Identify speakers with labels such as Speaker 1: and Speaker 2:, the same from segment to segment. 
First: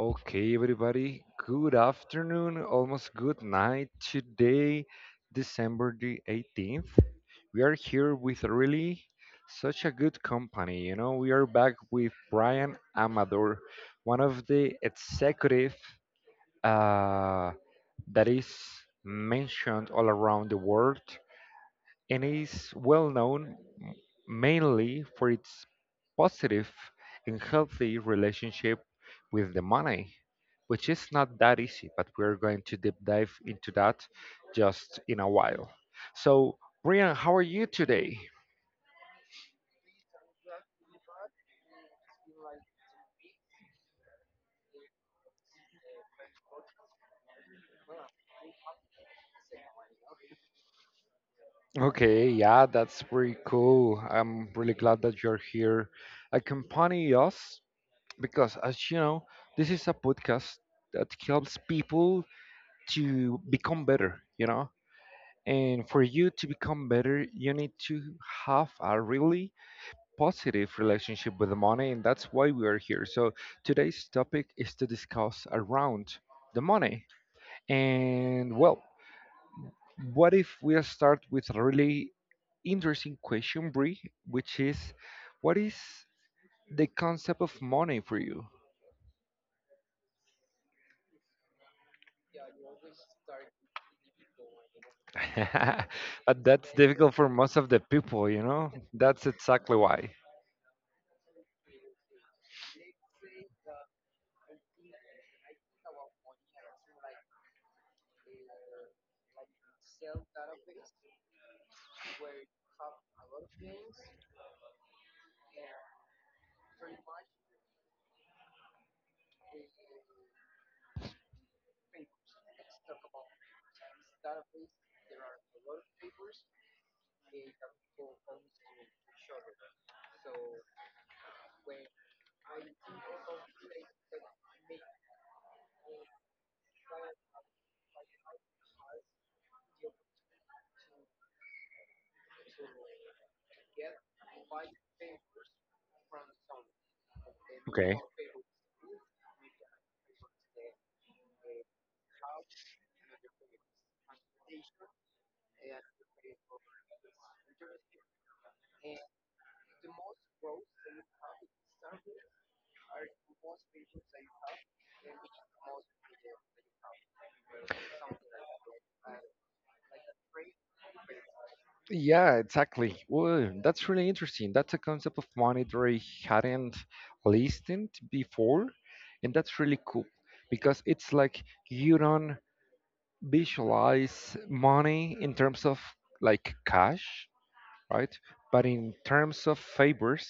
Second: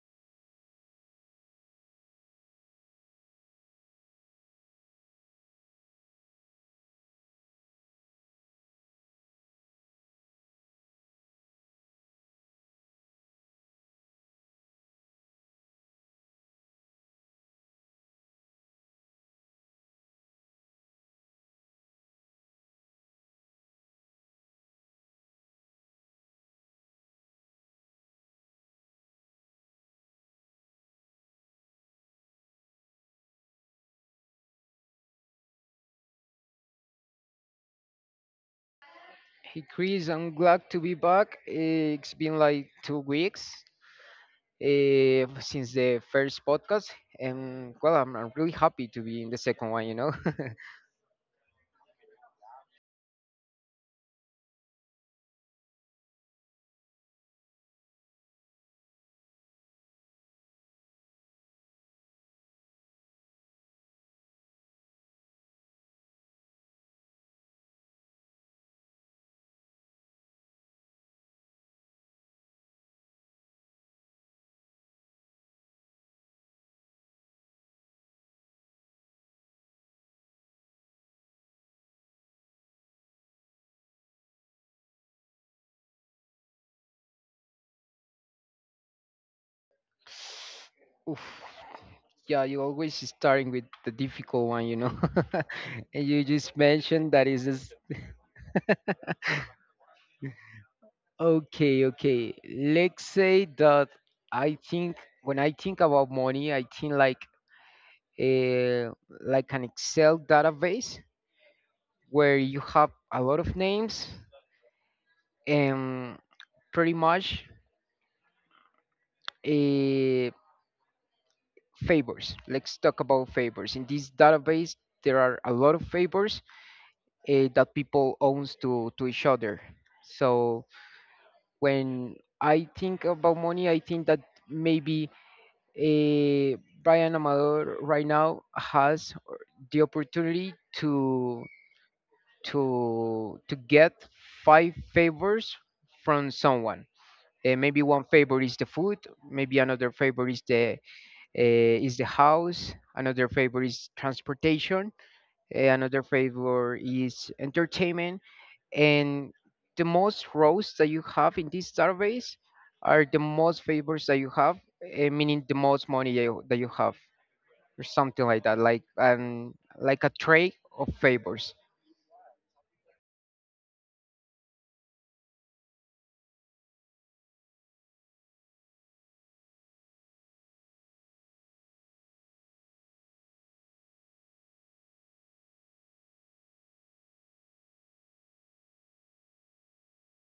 Speaker 1: Okay, everybody, good afternoon, almost good night. Today, December the 18th, we are here with really such a good company. You know, we are back with Brian Amador, one of the executive uh, that is mentioned all around the world and is well known m- mainly for its positive and healthy relationship with the money, which is not that easy, but we're going to deep dive into that just in a while. So, Brian, how are you today?
Speaker 2: Hey Chris, I'm glad to be back. It's been like 2 weeks since the first podcast, and well, I'm really happy to be in the second one.
Speaker 1: Okay, yeah, that's pretty cool. I'm really glad that you're here accompanying us because, as you know, this is a podcast that helps people to become better, you know? And for you to become better, you need to have a really positive relationship with the money, and that's why we are here. So, today's topic is to discuss around the money. And well, what if we start with a really interesting question, Brie, which is what is the concept of money for you?
Speaker 2: Oof. Yeah, you always starting with the difficult one. You know. And you
Speaker 1: But
Speaker 2: just
Speaker 1: that's
Speaker 2: mentioned
Speaker 1: difficult
Speaker 2: that
Speaker 1: for
Speaker 2: is
Speaker 1: most of
Speaker 2: just
Speaker 1: the people, you know? That's exactly why.
Speaker 2: okay. Let's say that I think when I think about money, I think like a like an Excel database where you have a lot of names, um, pretty much uh, favors. Let's talk about favors. In this database, there are a lot of favors that people owns to each other. So when I think about money, I think that maybe, uh, Brian Amador right now has the opportunity to to get five favors from someone. Maybe one favor is the food, maybe another favor is the, is the house, another favor is transportation, another favor is entertainment, and the most rows that you have in this database are the most favors that you have, meaning the most money that you have, or something like that, like a tray of favors.
Speaker 1: Yeah, exactly. Well, that's really interesting. That's a concept of monetary hadn't listened before, and that's really cool because it's like you don't visualize money in terms of like cash, right? But in terms of favors,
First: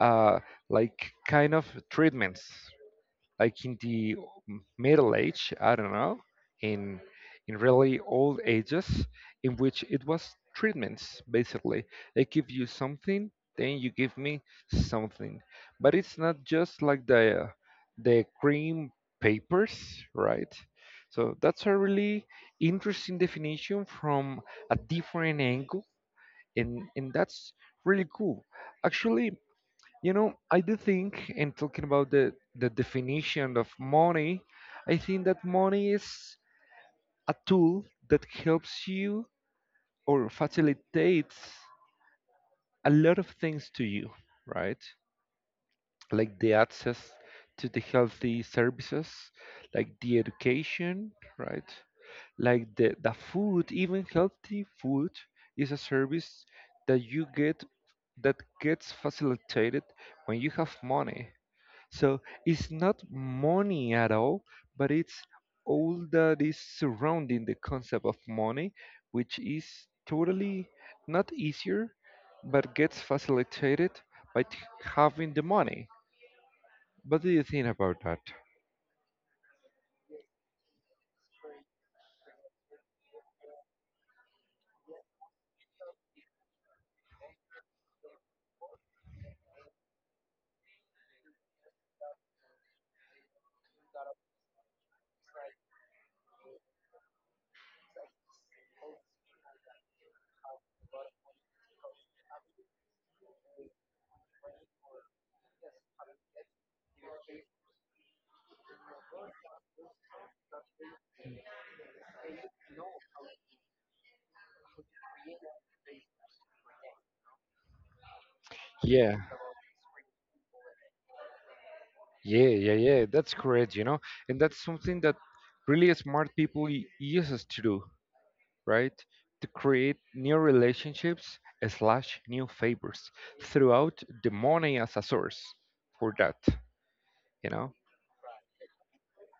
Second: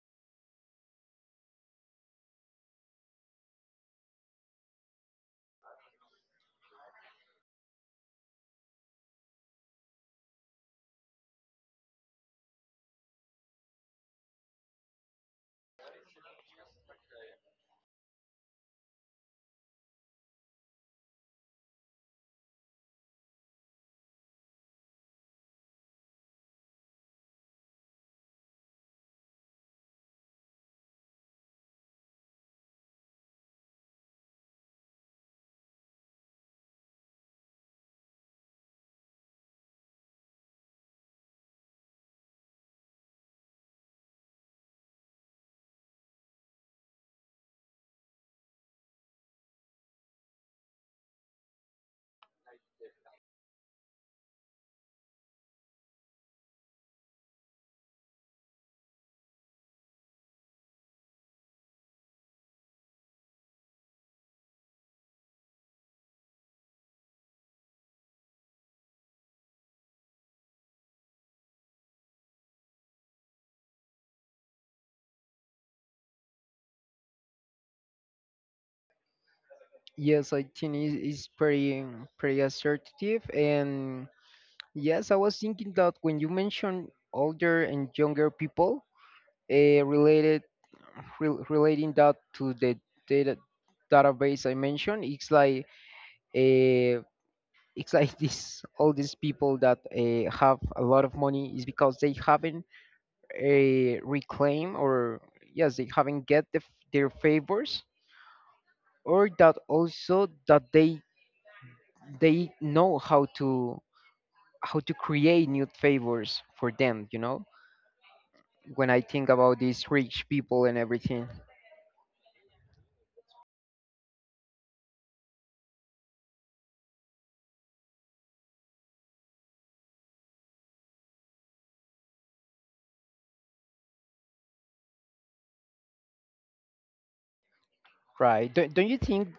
Speaker 1: uh, like kind of treatments, like in the middle age, I don't know, in in really old ages, in which it was treatments basically. They give you something, then you give me something, but it's not just like the cream papers, right? So that's a really interesting definition from a different angle, and that's really cool. Actually, you know, I do think, and talking about the definition of money, I think that money is a tool that helps you or facilitates a lot of things to you, right? Like the access to the healthy services, like the education, right? Like the food, even healthy food is a service that you get that gets facilitated when you have money. So it's not money at all, but it's all that is surrounding the concept of money, which is totally not easier, but gets facilitated by having the money. What do you think about that?
Speaker 2: Yes, I think it's pretty pretty assertive, and yes, I was thinking that when you mentioned older and younger people, uh, related relating that to the data database I mentioned. It's like, uh, it's like this, all these people that have a lot of money is because they haven't, reclaim, or yes, they haven't get the, their favors, or that also that they know how to create new favors for them, you know, when I
Speaker 1: Yeah,
Speaker 2: think about these rich people and everything.
Speaker 1: yeah, yeah, yeah. That's correct, you know, and that's something that really smart people uses to do. Right? To create new relationships slash new favors throughout the money as a source for that, you know?
Speaker 2: Right, don't you think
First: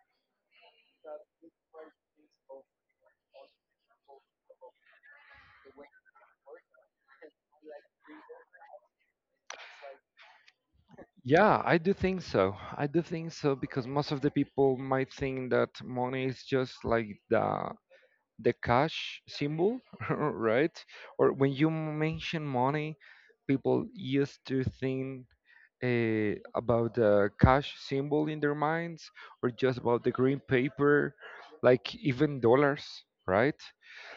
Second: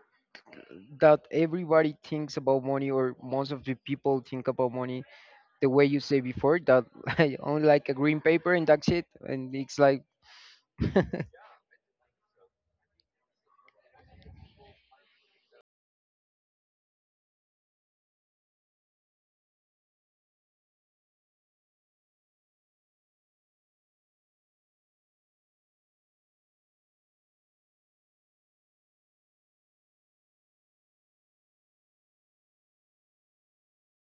Speaker 2: that everybody thinks about money, or most of the people think about money the way you say before, that I only like a green paper and that's it, and it's like
Speaker 1: Yeah, I do think so. I do think so because most of the people might think that money is just like the cash symbol, right? Or when you mention money, people used to think about the cash symbol in their minds or just about the green paper, like even dollars, right?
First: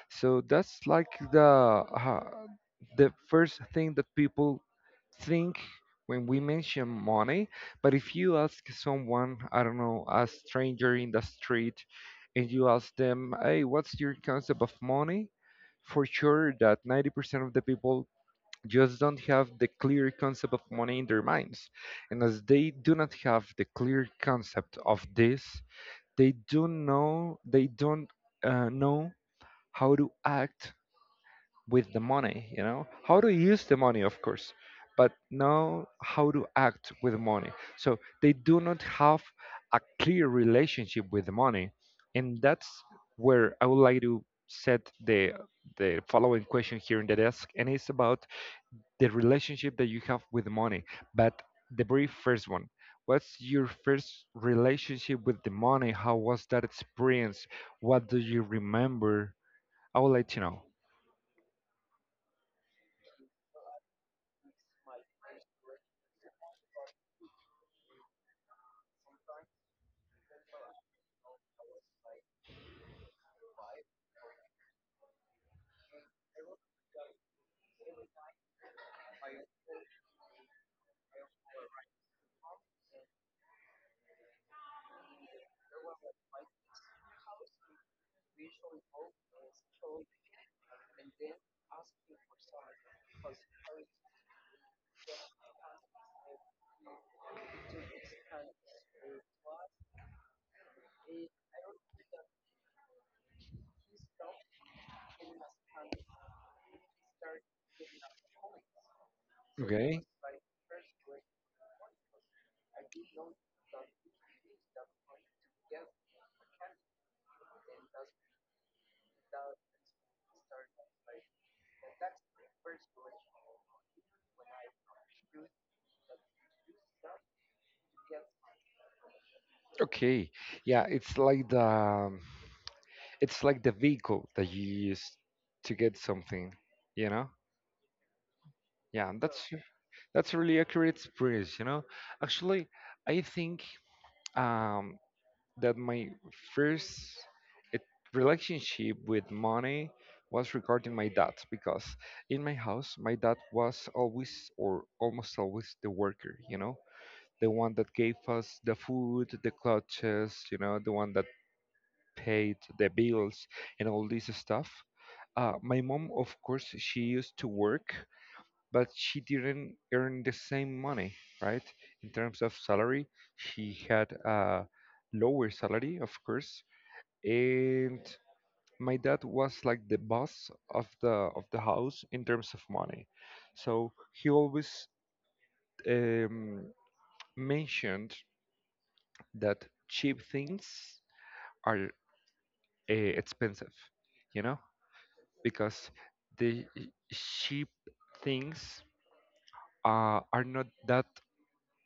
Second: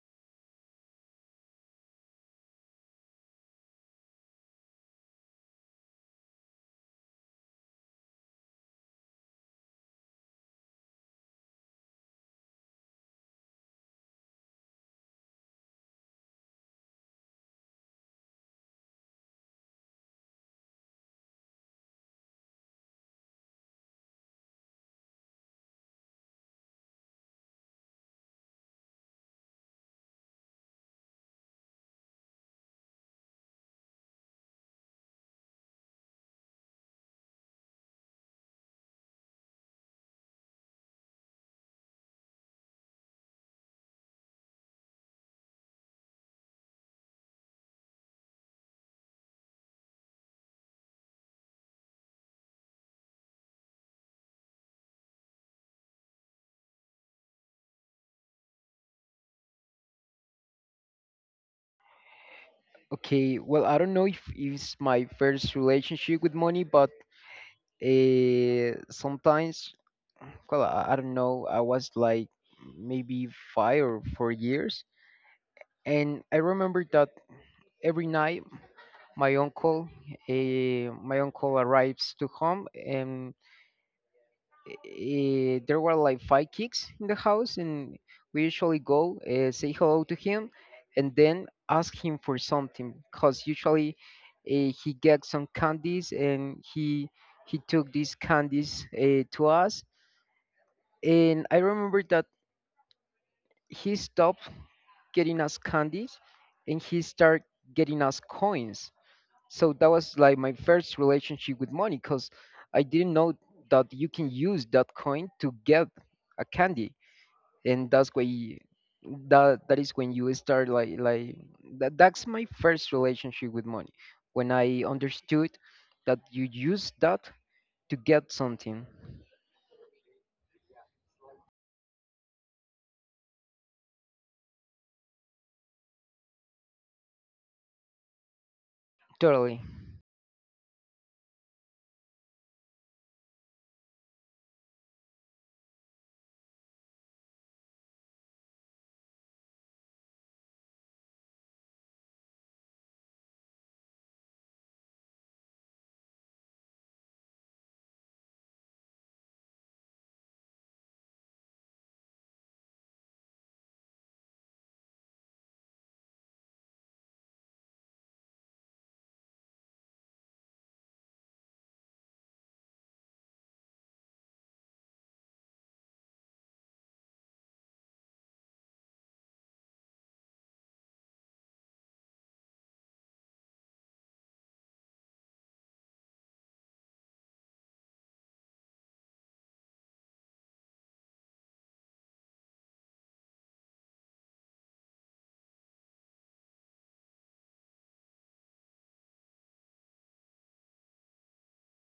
Speaker 1: So that's like uh, the first thing that people think when we mention money. But if you ask someone, I don't know, a stranger in the street, and you ask them, hey, what's your concept of money, for sure that 90% of the people just don't have the clear concept of money in their minds. And as they do not have the clear concept of this, they do know they don't know how to act with the money. You know how to use the money, of course, but know how to act with money. So they do not have a clear relationship with the money, and that's where I would like to set the following question here in the desk, and it's about the relationship that you have with money. But the very first one, what's your first relationship with the money? How was that experience? What do you remember? I would like to know.
Speaker 2: okay, well, I don't know if it's my first relationship with money, but, sometimes, well, I don't know, I was like maybe 5 or 4 years, and I remember that every night my uncle, my uncle arrives to home, and there were like five kids in the house, and we usually go say hello to him, and then ask him for something, cause usually, he gets some candies, and he took these candies to us, and I remember that he stopped getting us candies, and he started getting us coins. So that
Speaker 1: Okay.
Speaker 2: was like my first relationship with money, cause I didn't know that you can use that coin to get a candy, and that's why that is when you start like that, that's my first relationship with money, when I understood that you use that to get something.
Speaker 1: Okay. Yeah, it's like the vehicle that you use to get something, you know? Yeah, that's
Speaker 2: Totally.
Speaker 1: that's a really accurate experience, you know. Actually, I think um, that my first e- relationship with money was regarding my dad because in my house, my dad was always or almost always the worker, you know, the one that gave us the food, the clutches, you know, the one that paid the bills and all this stuff. My mom, of course, she used to work, but she didn't earn the same money, right? In terms of salary, she had a lower salary, of course, and my dad was like the boss of the house in terms of money. So he always um, mentioned that cheap things are expensive, you know, because the cheap things are not that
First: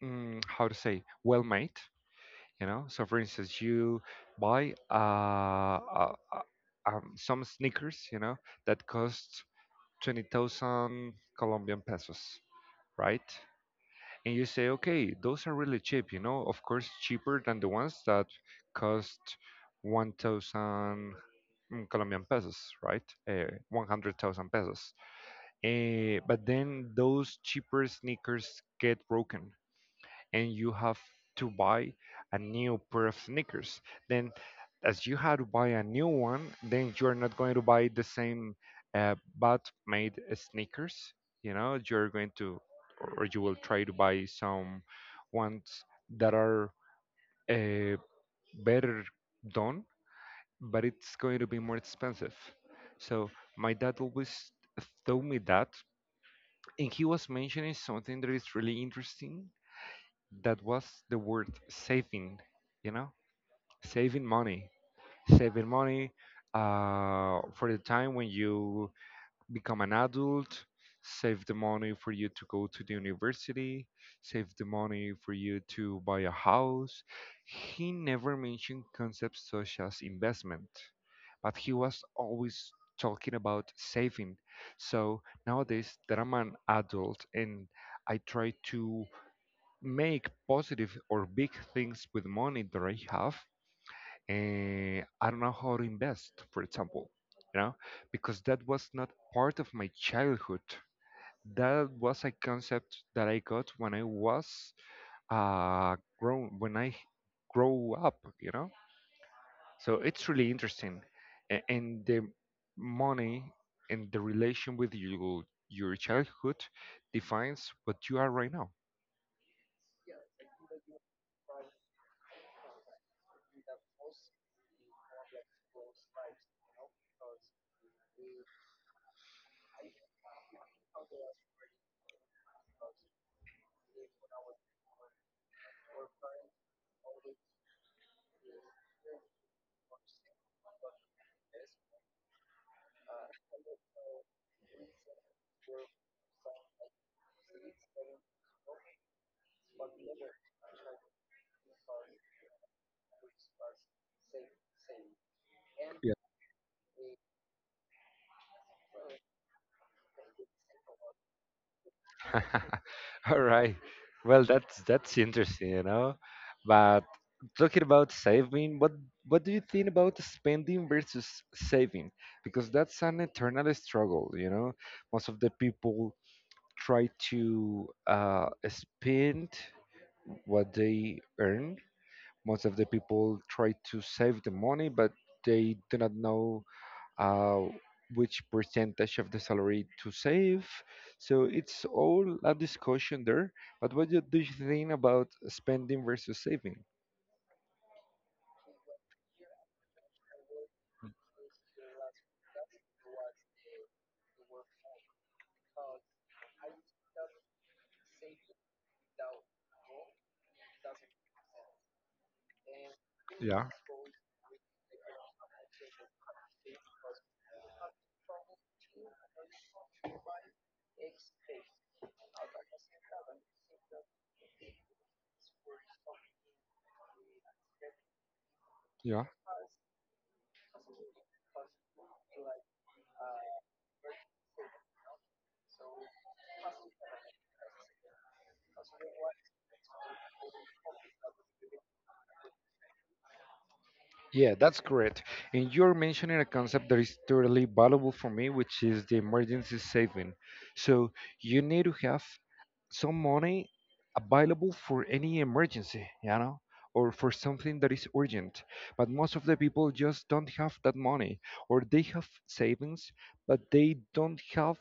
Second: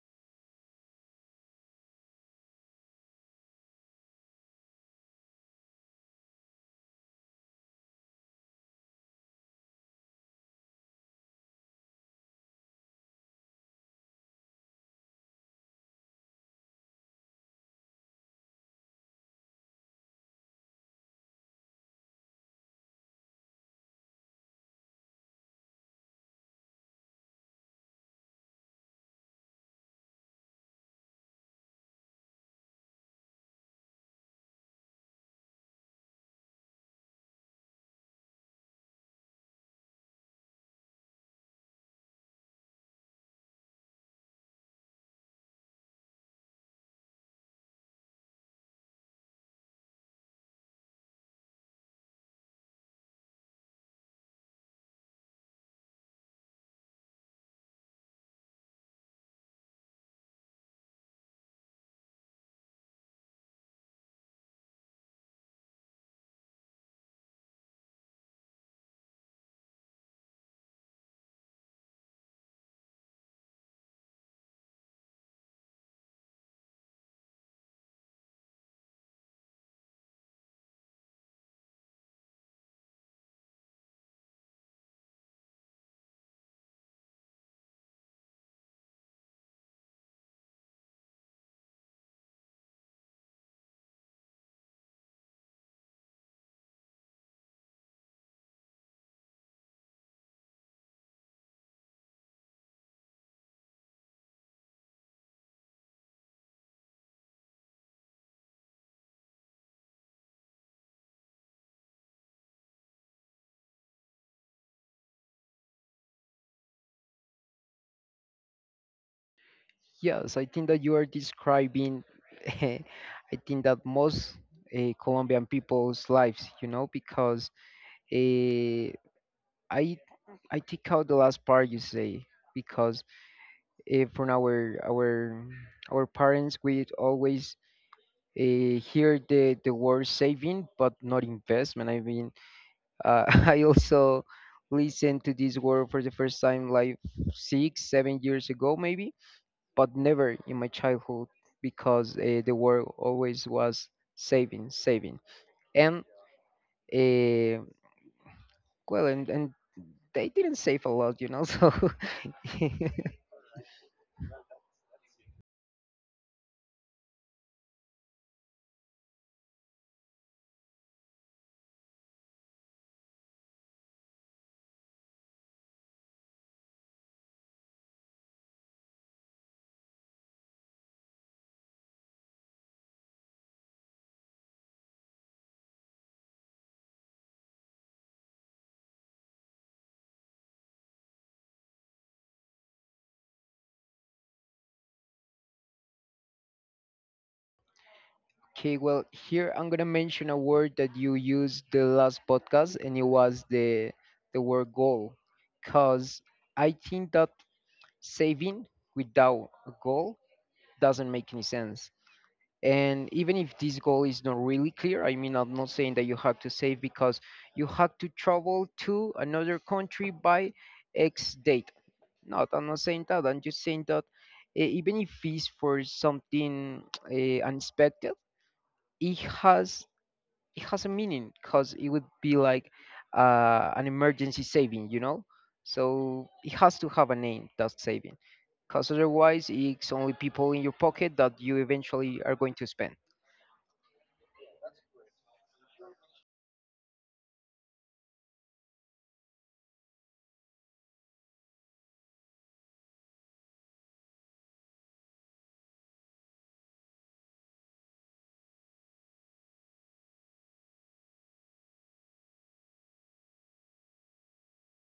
Speaker 1: how to say, well made, you know. So for instance, you buy some sneakers, you know, that cost 20,000 colombian pesos, right? And you say, okay, those are really cheap, you know, of course cheaper than the ones that cost 1,000 colombian pesos, right? uh, 100,000 pesos, but then those cheaper sneakers get broken and you have to buy a new pair of sneakers. Then, as you had to buy a new one, then you're not going to buy the same bad made sneakers. You know, you're going to, or you will try to buy some ones that are uh, better done, but it's going to be more expensive. So, my dad always told me that. And he was mentioning something that is really interesting, that was the word saving, you know, saving money, saving money for the time when you become an adult, save the money for you to go to the university, save the money for you to buy a house. He never mentioned concepts such as investment, but he was always talking about saving. So nowadays that I'm an adult and I try to make positive or big things with money that I have, and I don't know how to invest, for example, you know, because that was not part of my childhood. That was a concept that I got when I was grown, when I grow up, you know. So it's really interesting, and the money and the relation with you, your childhood defines what you are right now.
Speaker 2: Yes, I think that you are describing I think that most Colombian people's lives, you know, because, uh, I take out the last part you say, because, from our our parents, we always, hear the word saving, but not investment. I mean, I also listened to this word for the first time like 6 7 years ago maybe, but never in my childhood, because, the word always was saving saving, and, uh, well, and they didn't save a lot, you know. So
Speaker 1: All right. Well, that's interesting, you know. But talking about saving, what do you think about spending versus saving? Because that's an eternal struggle, you know. Most of the people try to spend what they earn. Most of the people try to save the money, but they do not know uh, which percentage of the salary to save. So it's all a discussion there. But what do you think about spending versus saving?
Speaker 2: okay, well, here I'm gonna mention a word that you used the last podcast, and it was the word goal, because I think that saving without a goal doesn't make any sense. And even if this goal is not really clear, I mean, I'm not saying that you have to save because you have to travel to another country by X date. No, I'm not saying that. I'm just saying that, even if it's for something unexpected, it
Speaker 1: Yeah.
Speaker 2: has it has a meaning, because it would be like, an emergency saving, you know. So it has to have a name, that saving, because otherwise it's only people in your pocket that you eventually are going to spend.
Speaker 1: Yeah, that's correct. And you're mentioning a concept that is totally valuable for me, which is the emergency saving. So you need to have some money available for any emergency, you know, or for something that is urgent. But most of the people just don't have that money, or they have savings, but they don't have,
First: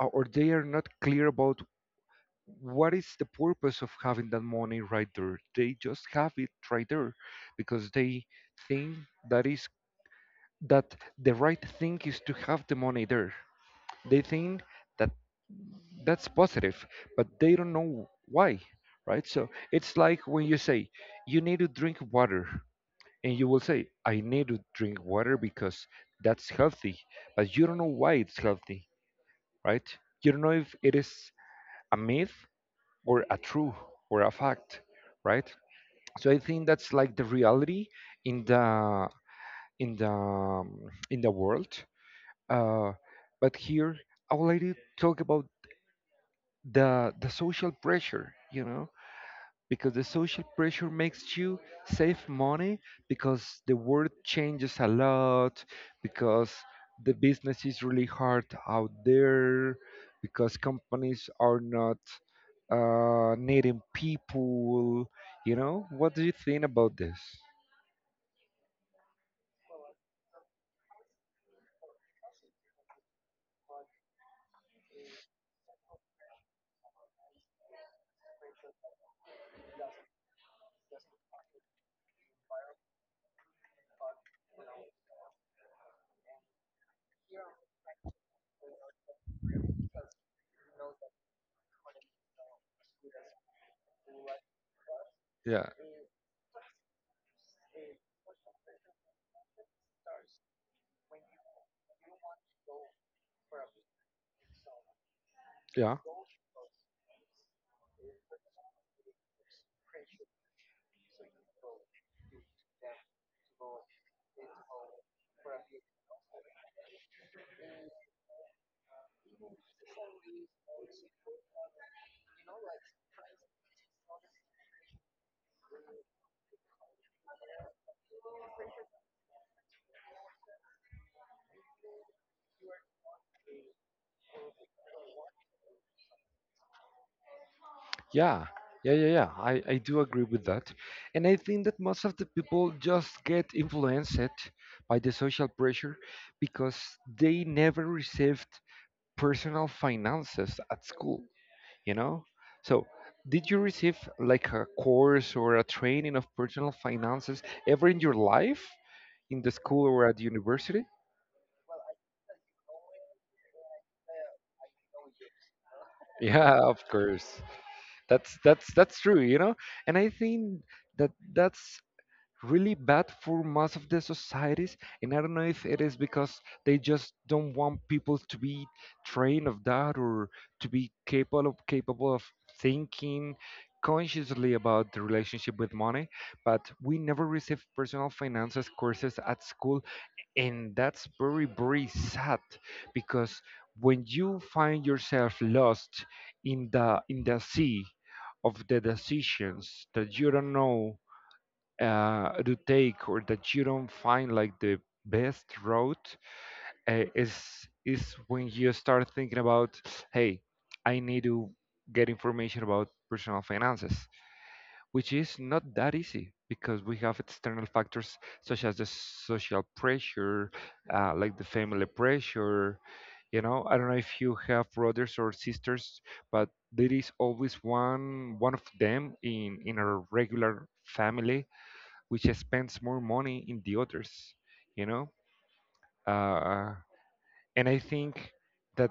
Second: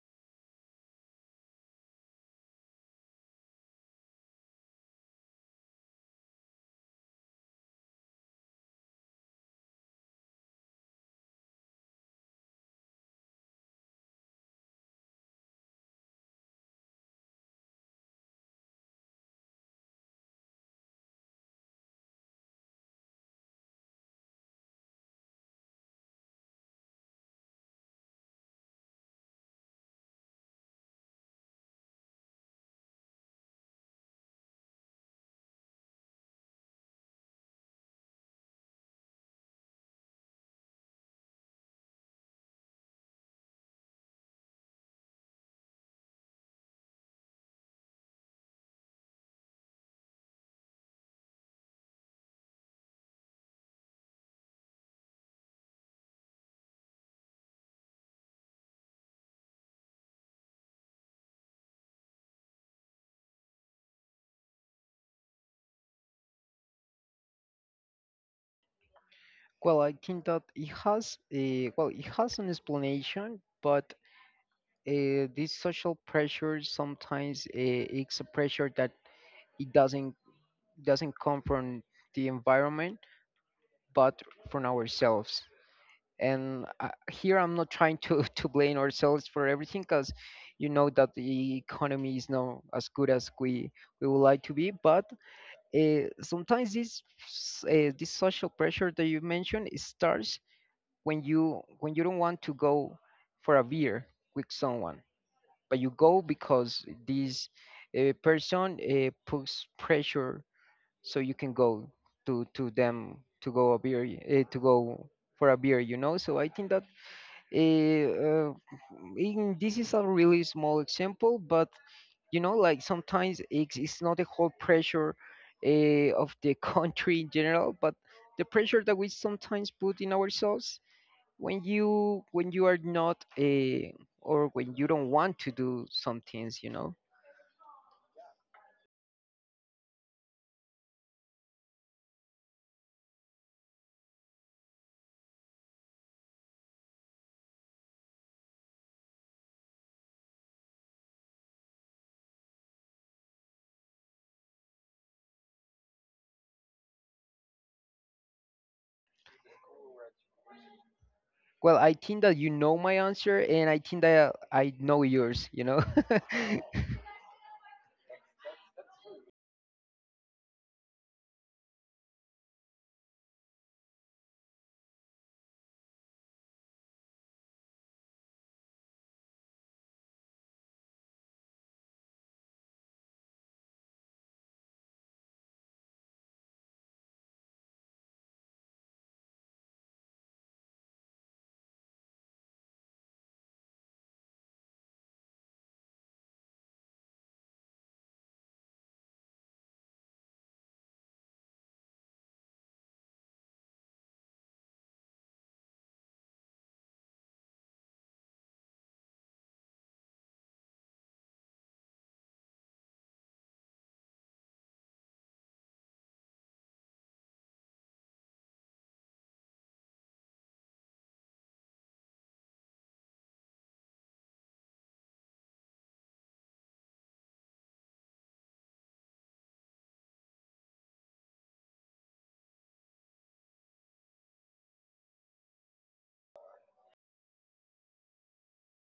Speaker 1: or they are not clear about what is the purpose of having that money right there? They just have it right there because they think that is that the right thing is to have the money there. They think that that's positive, but they don't know why, right? So it's like when you say you need to drink water and you will say, I need to drink water because that's healthy, but you don't know why it's healthy, right? You don't know if it is a myth or a true or a fact, right? So I think that's like the reality in in the um, the world. uh, but here I would like to talk about the social pressure, you know, because the social pressure makes you save money because the world changes a lot because the business is really hard out there because companies are not needing people, you know. What do you think about this?
Speaker 2: Well, I think that it has a well, it has an explanation, but, this social pressure sometimes, it's a pressure that it doesn't come from the environment, but from ourselves. And, here I'm not trying to to blame ourselves for everything, because you know that the economy is not as good as we would like to be, but,
Speaker 1: Yeah,
Speaker 2: sometimes this, this social pressure that you mentioned, it starts when you don't want to go for a beer with someone, but you
Speaker 1: yeah,
Speaker 2: go because this, person, puts pressure so you can go to them to go a beer, to go for a beer, you know. So I think that Eh, uh, in, this is a really small example, but you know, like sometimes it's not the whole pressure of the country in general, but the pressure that we sometimes put in ourselves when you are not, or when you don't want to do some things, you know.
Speaker 1: yeah, yeah, yeah, yeah, I do agree with that, and I think that most of the people just get influenced by the social pressure because they never received personal finances at school, you know. So did you receive like a course or a training of personal finances ever in your life, in the school or at university?
Speaker 2: Well, I think that you know my answer, and I think that I know yours. You know.
Speaker 1: Yeah, of course. That's true, you know, and I think that that's really bad for most of the societies. And I don't know if it is because they just don't want people to be trained of that, or to be capable of thinking consciously about the relationship with money. But we never received personal finances courses at school, and that's very, very sad. Because when you find yourself lost in the sea of the decisions that you don't know to take, or that you don't find like the best route, uh, is is when you start thinking about, hey, I need to get information about personal finances, which is not that easy because we have external factors such as the social pressure, like the family pressure. You know, I don't know if you have brothers or sisters, but there is always one of them in a regular family which spends more money in the others, you know uh, and I think that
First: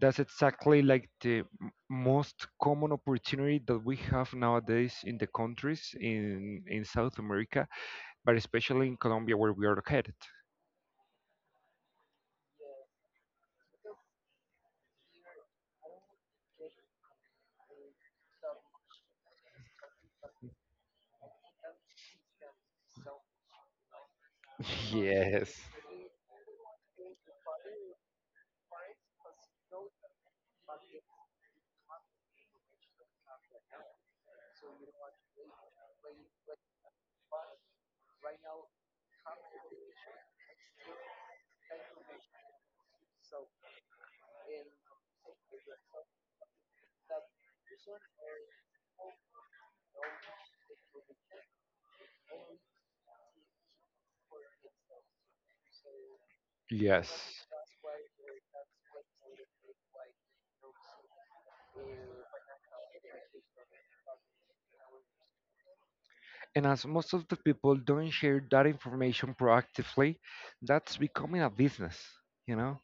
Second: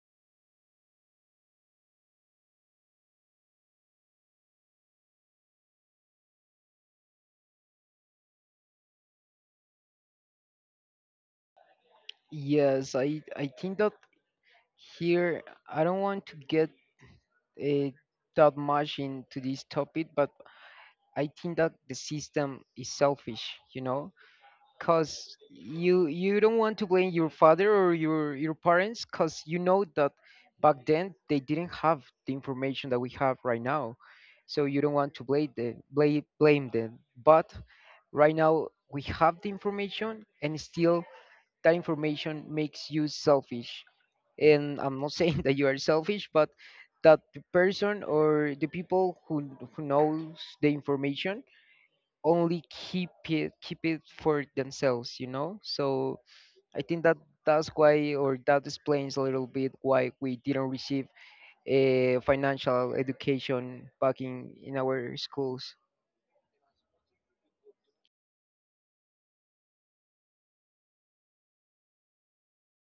Speaker 1: that's exactly like the most common opportunity that we have nowadays in the countries in South America, but especially in Colombia where we are located.
Speaker 2: Yes, I think that here I don't want to get, uh, that much into this topic, but I think that the system is selfish, you know, because
Speaker 1: Yes.
Speaker 2: you don't want to blame your father or your parents, because you know that back then they didn't have the information that we have right now, so you don't want to blame the blame them. But right now we have the information, and still that information makes you selfish, and I'm not saying that you are selfish, but that the person or the people who knows the information, only keep it for themselves, you know. So I think that
Speaker 1: Yes.
Speaker 2: that's why, or that explains a little bit why we didn't receive a financial education back in our schools.
Speaker 1: And as most of the people don't share that information proactively, that's becoming a business, you know?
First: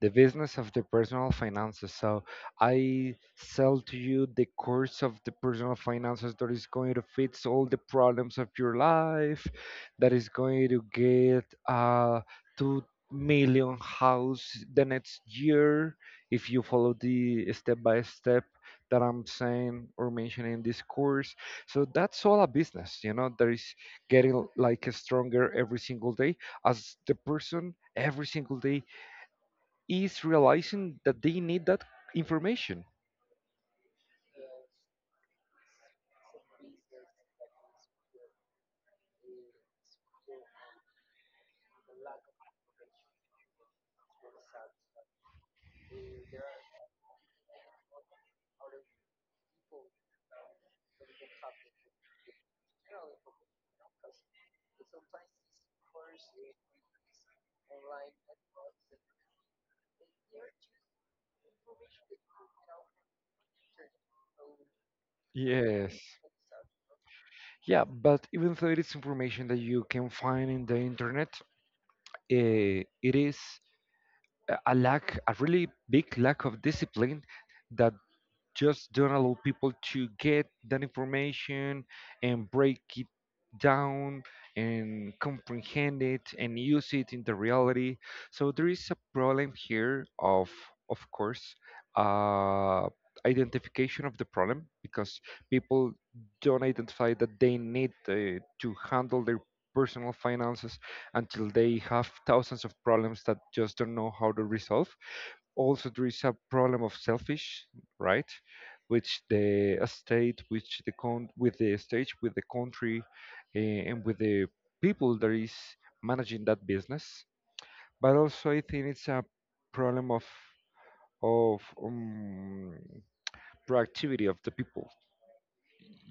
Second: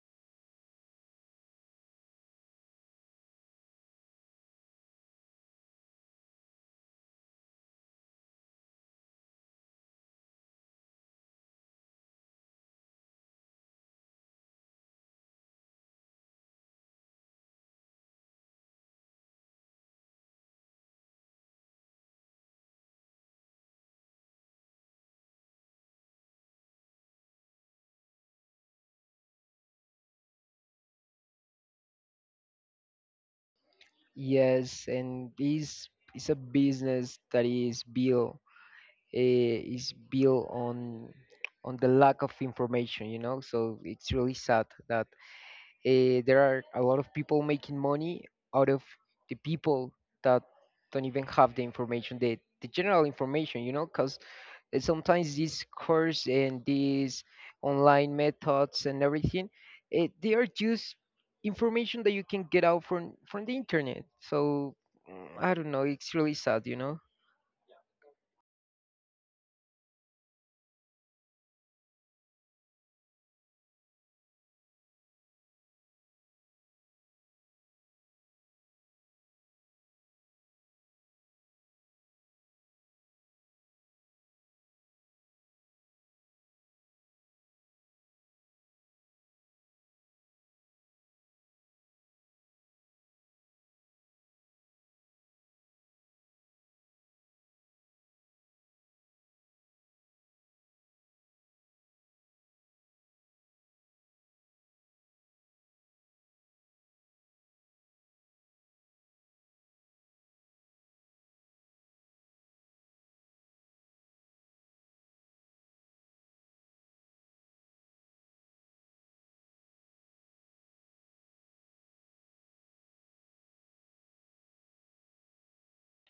Speaker 1: The business of the personal finances. So I sell to you the course of the personal finances that is going to fix all the problems of your life, that is going to get 2 million house the next year if you follow the step by step that I'm saying or mentioning in this course. So that's all a business, you know, that is getting like stronger every single day, as the person every single day is realizing that they need that information.
Speaker 2: Yes, and this is a business that is built, is built on the lack of information, you know. So it's really sad that, there are a lot of people making money out of the people that don't even have the information, the general information, you know, because sometimes these course and these online methods and everything, they are just information that you can get out from the internet. So I don't know,
Speaker 1: Yes.
Speaker 2: it's really sad, you know.
Speaker 1: Yeah, but even though it is information that you can find in the internet, it is a lack, a really big lack of discipline that just don't allow people to get that information and break it down and comprehend it and use it in the reality. So there is a problem here of course, uh, identification of the problem, because people don't identify that they need to handle their personal finances until they have thousands of problems that just don't know how to resolve. Also there is a problem of selfish, right? Which the state, which the con, with the state, with the country, and with the people that is managing that business. But also, I think it's a problem of of um, proactivity of the people.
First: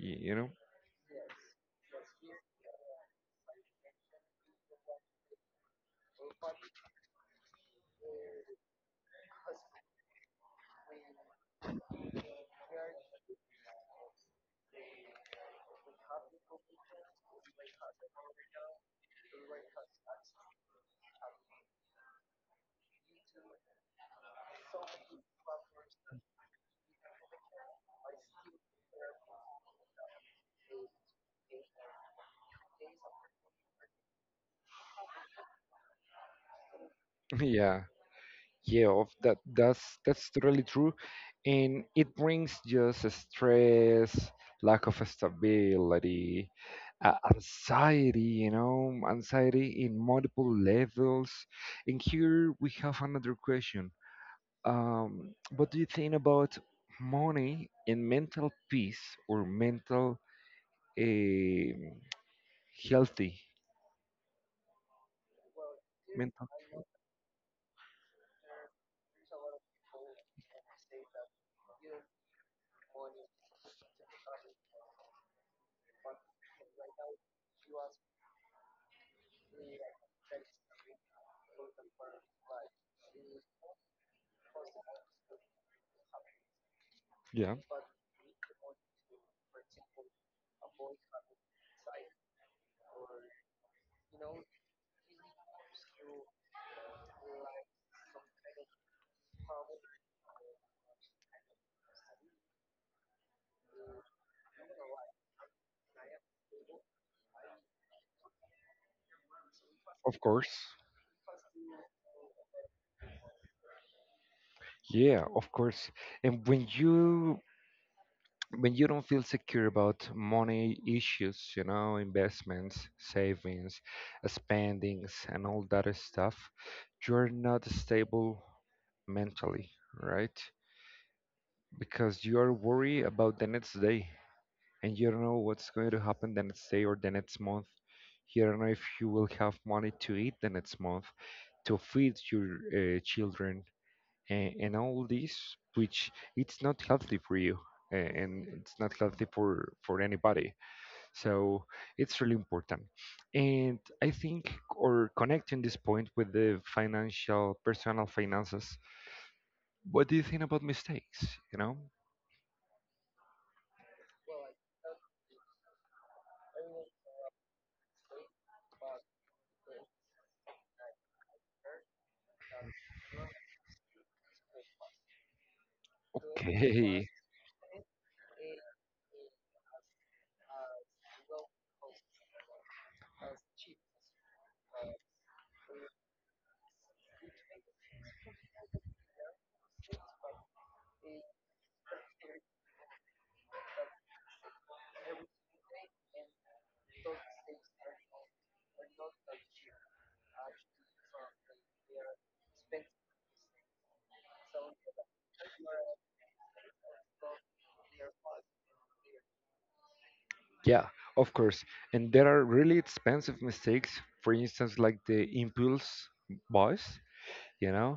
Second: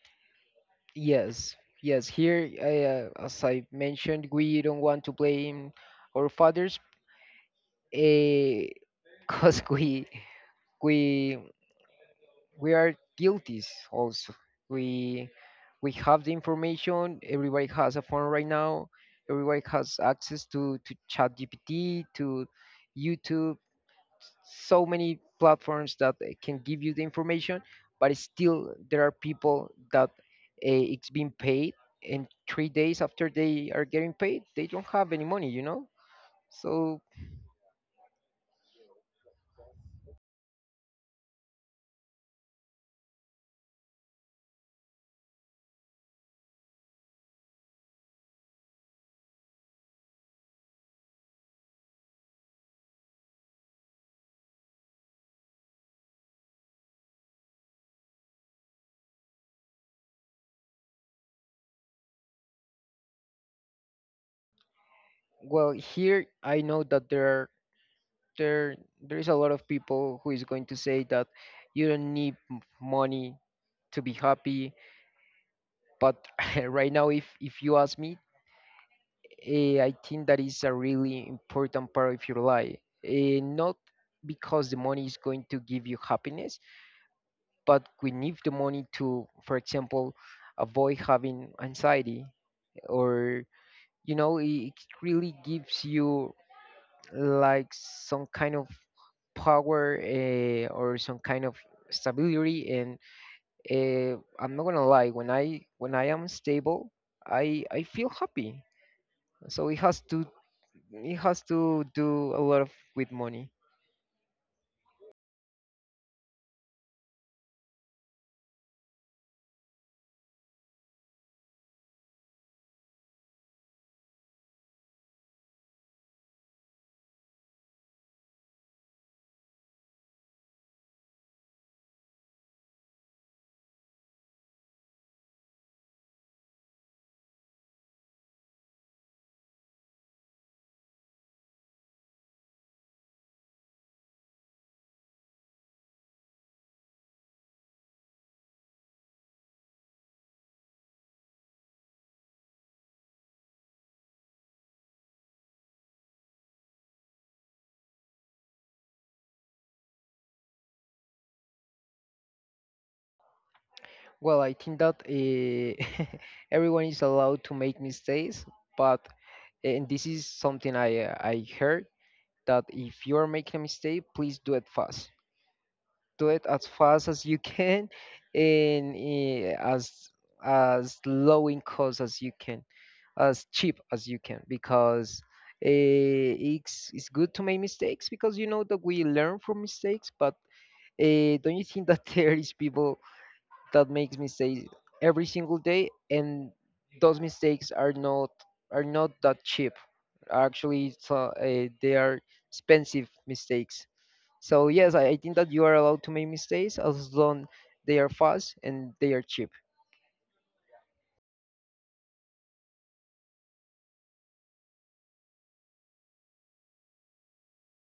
Speaker 1: You know.
Speaker 2: Yes, yes. Here, as I mentioned, we don't want to blame our fathers, because we we are guilty also. We we have the information. Everybody has a phone right now. Everybody has access to ChatGPT, to YouTube, so many platforms that, can give you the information, but still there are people that, it's being paid, and 3 days after they are getting paid, they don't have any money, you know. So
Speaker 1: Yeah. Yeah, of that, that's totally true, and it brings just stress, lack of stability, anxiety, you know, anxiety in multiple levels. And here we have another question. What do you think about money and mental peace, or mental, um healthy,
Speaker 2: well, here
Speaker 1: mental?
Speaker 2: I know that there are there there is a lot of people who is going to say that you don't need money to be happy, but right now, if you ask me, I think that is a really important part of your life. Not because the money is going to give you happiness,
Speaker 1: Yeah,
Speaker 2: but we need the money to, for example, avoid having anxiety, or, you know, it really gives you like some kind of power, or some kind of stability. And, I'm not gonna lie, when I am stable, I feel happy. So
Speaker 1: of course.
Speaker 2: it has to do a lot of with money.
Speaker 1: Yeah, of course. And when you, when you don't feel secure about money issues, you know, investments, savings, spendings, and all that stuff, you're not stable mentally, right? Because you're worried about the next day, and you don't know what's going to happen the next day or the next month. You don't know if you will have money to eat the next month, to feed your children, and all this, which it's not healthy for you, and it's not healthy for anybody. So it's really important. And I think, or connecting this point with the financial personal finances, what do you think about mistakes, you know?
Speaker 2: Well, I think that, everyone is allowed to make mistakes, but, and this is something I heard, that if you are making a mistake, please do it fast. Do it as fast
Speaker 1: Okay.
Speaker 2: as you can, and, as low in cost as you can, as cheap as you can, because, it's good to make mistakes, because you know that we learn from mistakes, but, don't you think that there is people that makes mistakes every single day, and those mistakes are not that cheap. Actually, it's, they are expensive mistakes. So yes, I think that you are allowed to make mistakes as long they are fast and they are cheap.
Speaker 1: Yeah, of course. And there are really expensive mistakes, for instance, like the impulse buys, you know.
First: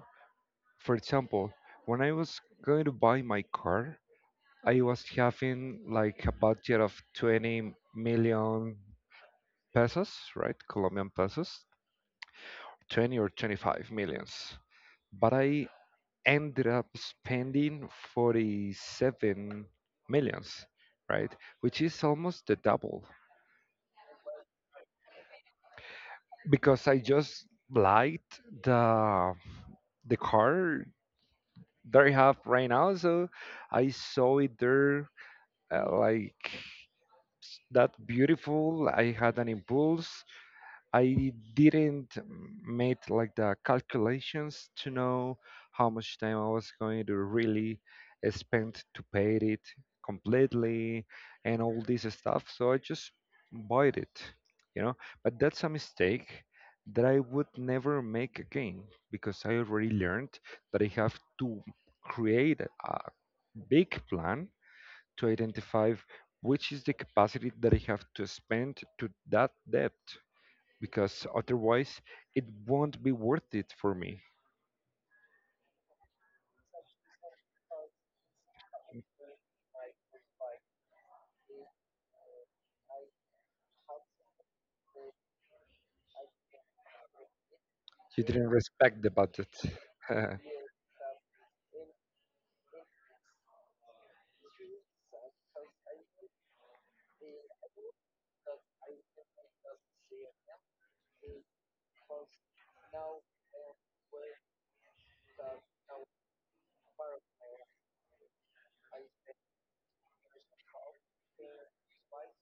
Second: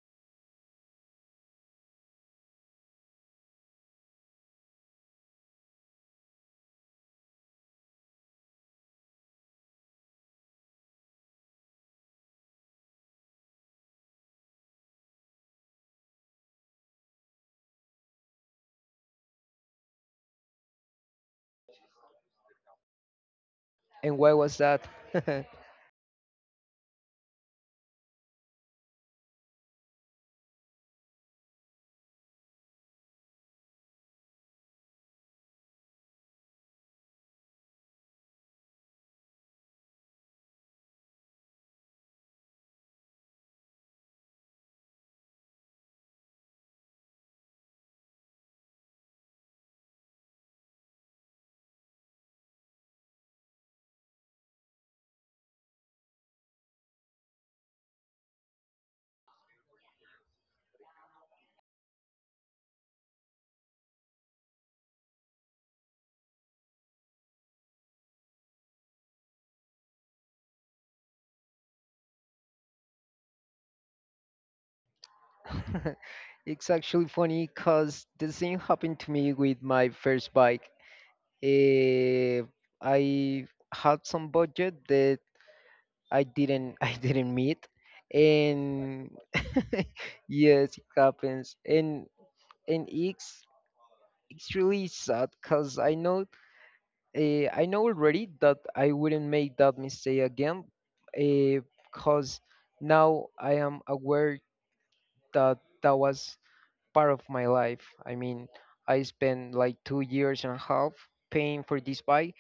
Speaker 1: For example, when I was going to buy my car, I was having like a budget of 20 million pesos, right? Colombian pesos, 20 or 25 millions. But I ended up spending 47 millions, right? Which is almost the double,
Speaker 2: And why was that?
Speaker 1: because I just liked the car that I have right now. So I saw it there, like, that beautiful. I had an impulse. I didn't make like the calculations to know how much time I was going to really spend to pay it completely and all this stuff. So I just bought it, you know. But that's a mistake that I would never make again, because I already learned that I have to create a big plan to identify which is the capacity that I have to spend to that debt, because otherwise it won't be worth it for me.
Speaker 2: It's actually funny because the same happened to me with my first bike. Eh, I had some budget that I didn't I didn't meet,
Speaker 1: You didn't respect the
Speaker 2: and
Speaker 1: budget.
Speaker 2: yes, it happens. And and it's it's really sad because I know, I know already that I wouldn't make that mistake again, because now I am aware that that was part of my life. I mean, I spent like 2 years and a half paying for this bike.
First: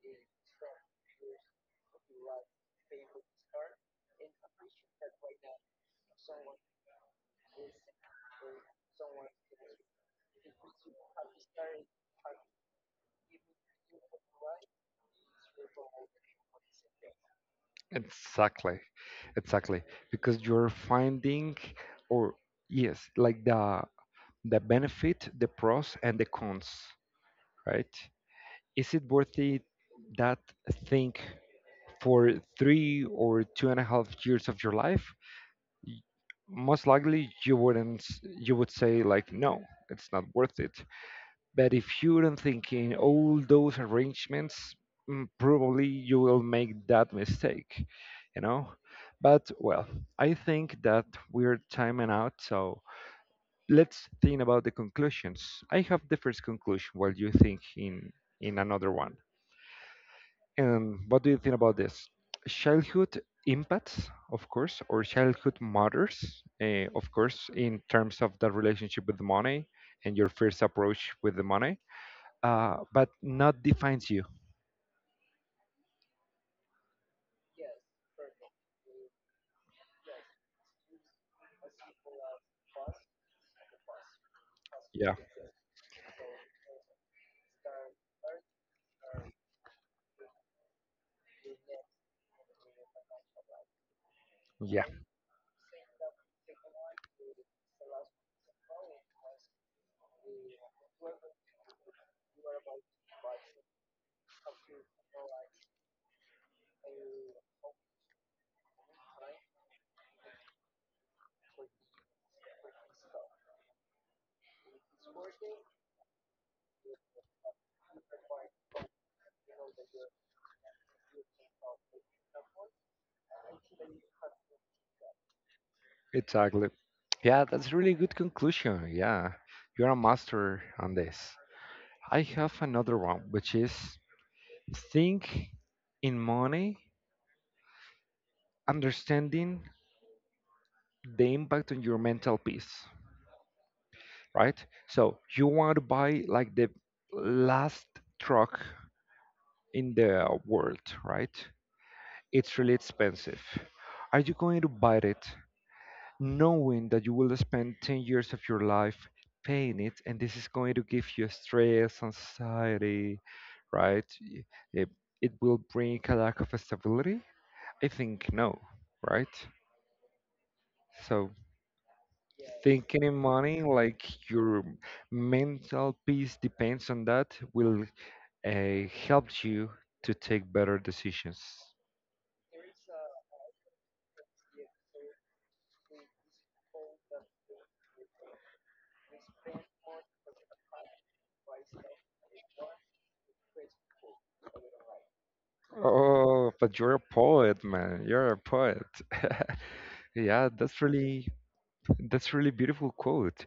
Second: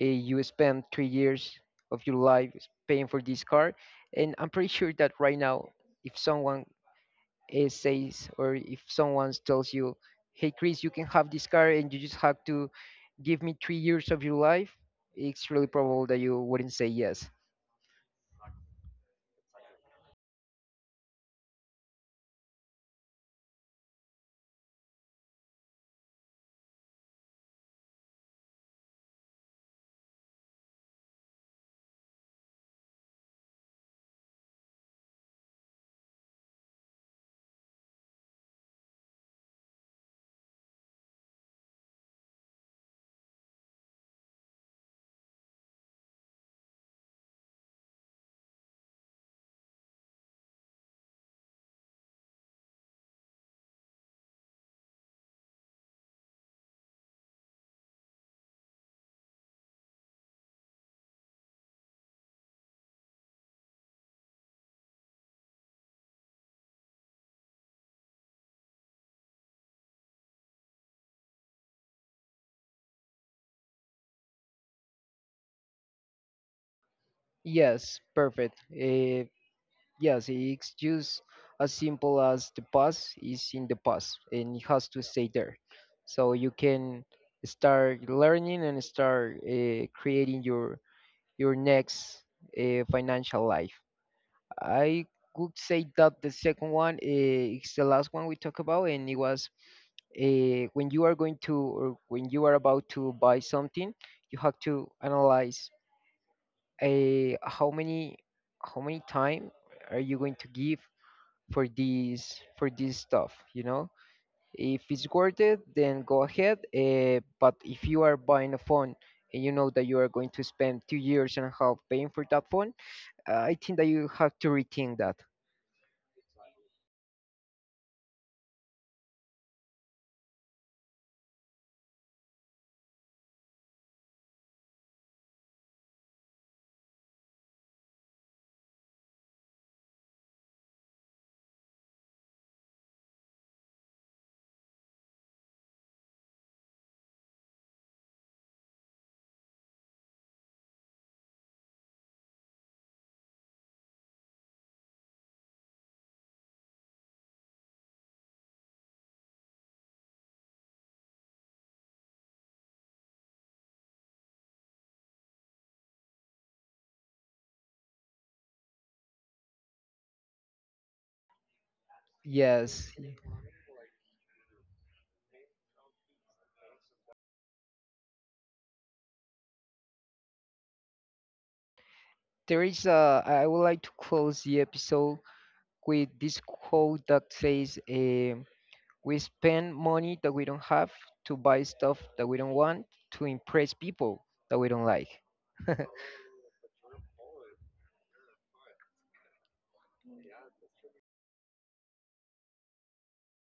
Speaker 2: You spend 3 years of your life paying for this car, and I'm pretty sure that right now, if someone, says, or if someone tells you, "Hey, Chris, you can have this car, and you just have to give me 3 years of your life," it's really probable that you wouldn't say yes.
Speaker 1: Exactly, exactly. Because you're finding, or yes, like the benefit, the pros and the cons, right? Is it worth it that thing for three or two and a half years of your life? Y- Most likely, you wouldn't. You would say like, no, it's not worth it. But if you don't think in all those arrangements, probably you will make that mistake, you know? But well, I think that we're timing out, so let's think about the conclusions. I have the first conclusion while you think in another one. And what do you think about this? Childhood impacts, of course, or childhood matters, of course, in terms of the relationship with the money and your first approach with the money, but not defines you.
Speaker 2: Yes, perfect. Yes, it's just as simple as the past is in the past and it has to
Speaker 1: Yeah,
Speaker 2: stay there. So you can start learning and start, creating your next, financial life.
Speaker 1: yeah,
Speaker 2: I would say that the second one, is the last one we talk about, and it was, when you are going to, or when you are about to buy something, you have to analyze, how many time are you going to give for these for this stuff, you know. If it's worth it, then go ahead, but if you are buying a phone, and you know that you are going to spend 2 years and a half paying for that phone, I think that you have to rethink that.
Speaker 1: exactly. Yeah, that's a really good conclusion. Yeah, you're a master on this. I have another one, which is, think in money, understanding the impact on your mental peace, right? So you want to buy like the last truck in the world, right? It's really expensive. Are you going to buy it knowing that you will spend 10 years of your life paying it, and this is going to give you stress, anxiety, right? Y- it, it will bring a lack of stability. I think no, right? So
Speaker 2: Yes,
Speaker 1: thinking in money like your mental peace depends on that will help you to take better decisions.
Speaker 2: there is a, I would like to close the episode with this quote that says, we spend money that we don't have, to buy stuff that we don't want, to impress people that we don't like.
Speaker 1: Oh, but you're a poet, man, you're a poet. Yeah, that's really, that's really beautiful quote,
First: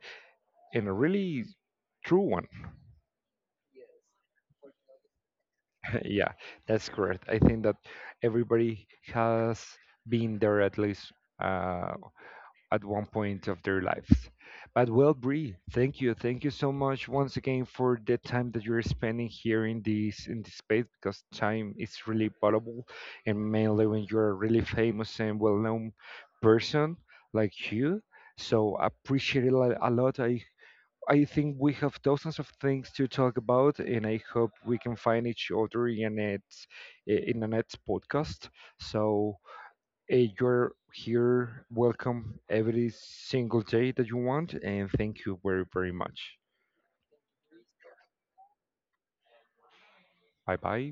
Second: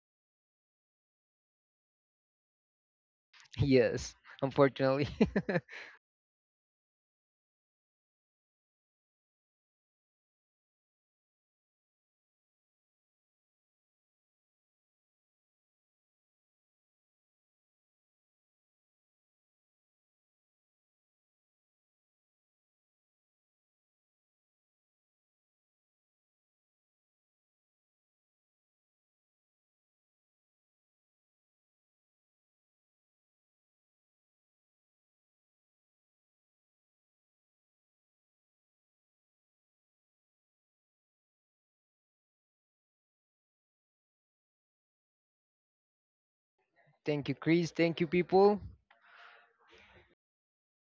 Speaker 1: and a really true one.
Speaker 2: Yes, unfortunately.
Speaker 1: Yeah, that's correct. I think that everybody has been there at least, uh, at one point of their lives. But well, Bree, thank you so much once again for the time that you're spending here in this space, because time is really valuable, and mainly when you're a really famous and well-known person like you. So I appreciate it a lot. A lot. I think we have dozens of things to talk about, and I hope we can find each other in it in the next podcast. So you're here, welcome every single day that you want, and thank you very, very much.
Speaker 2: Thank you, Chris. Thank you, people.
Speaker 1: Bye bye.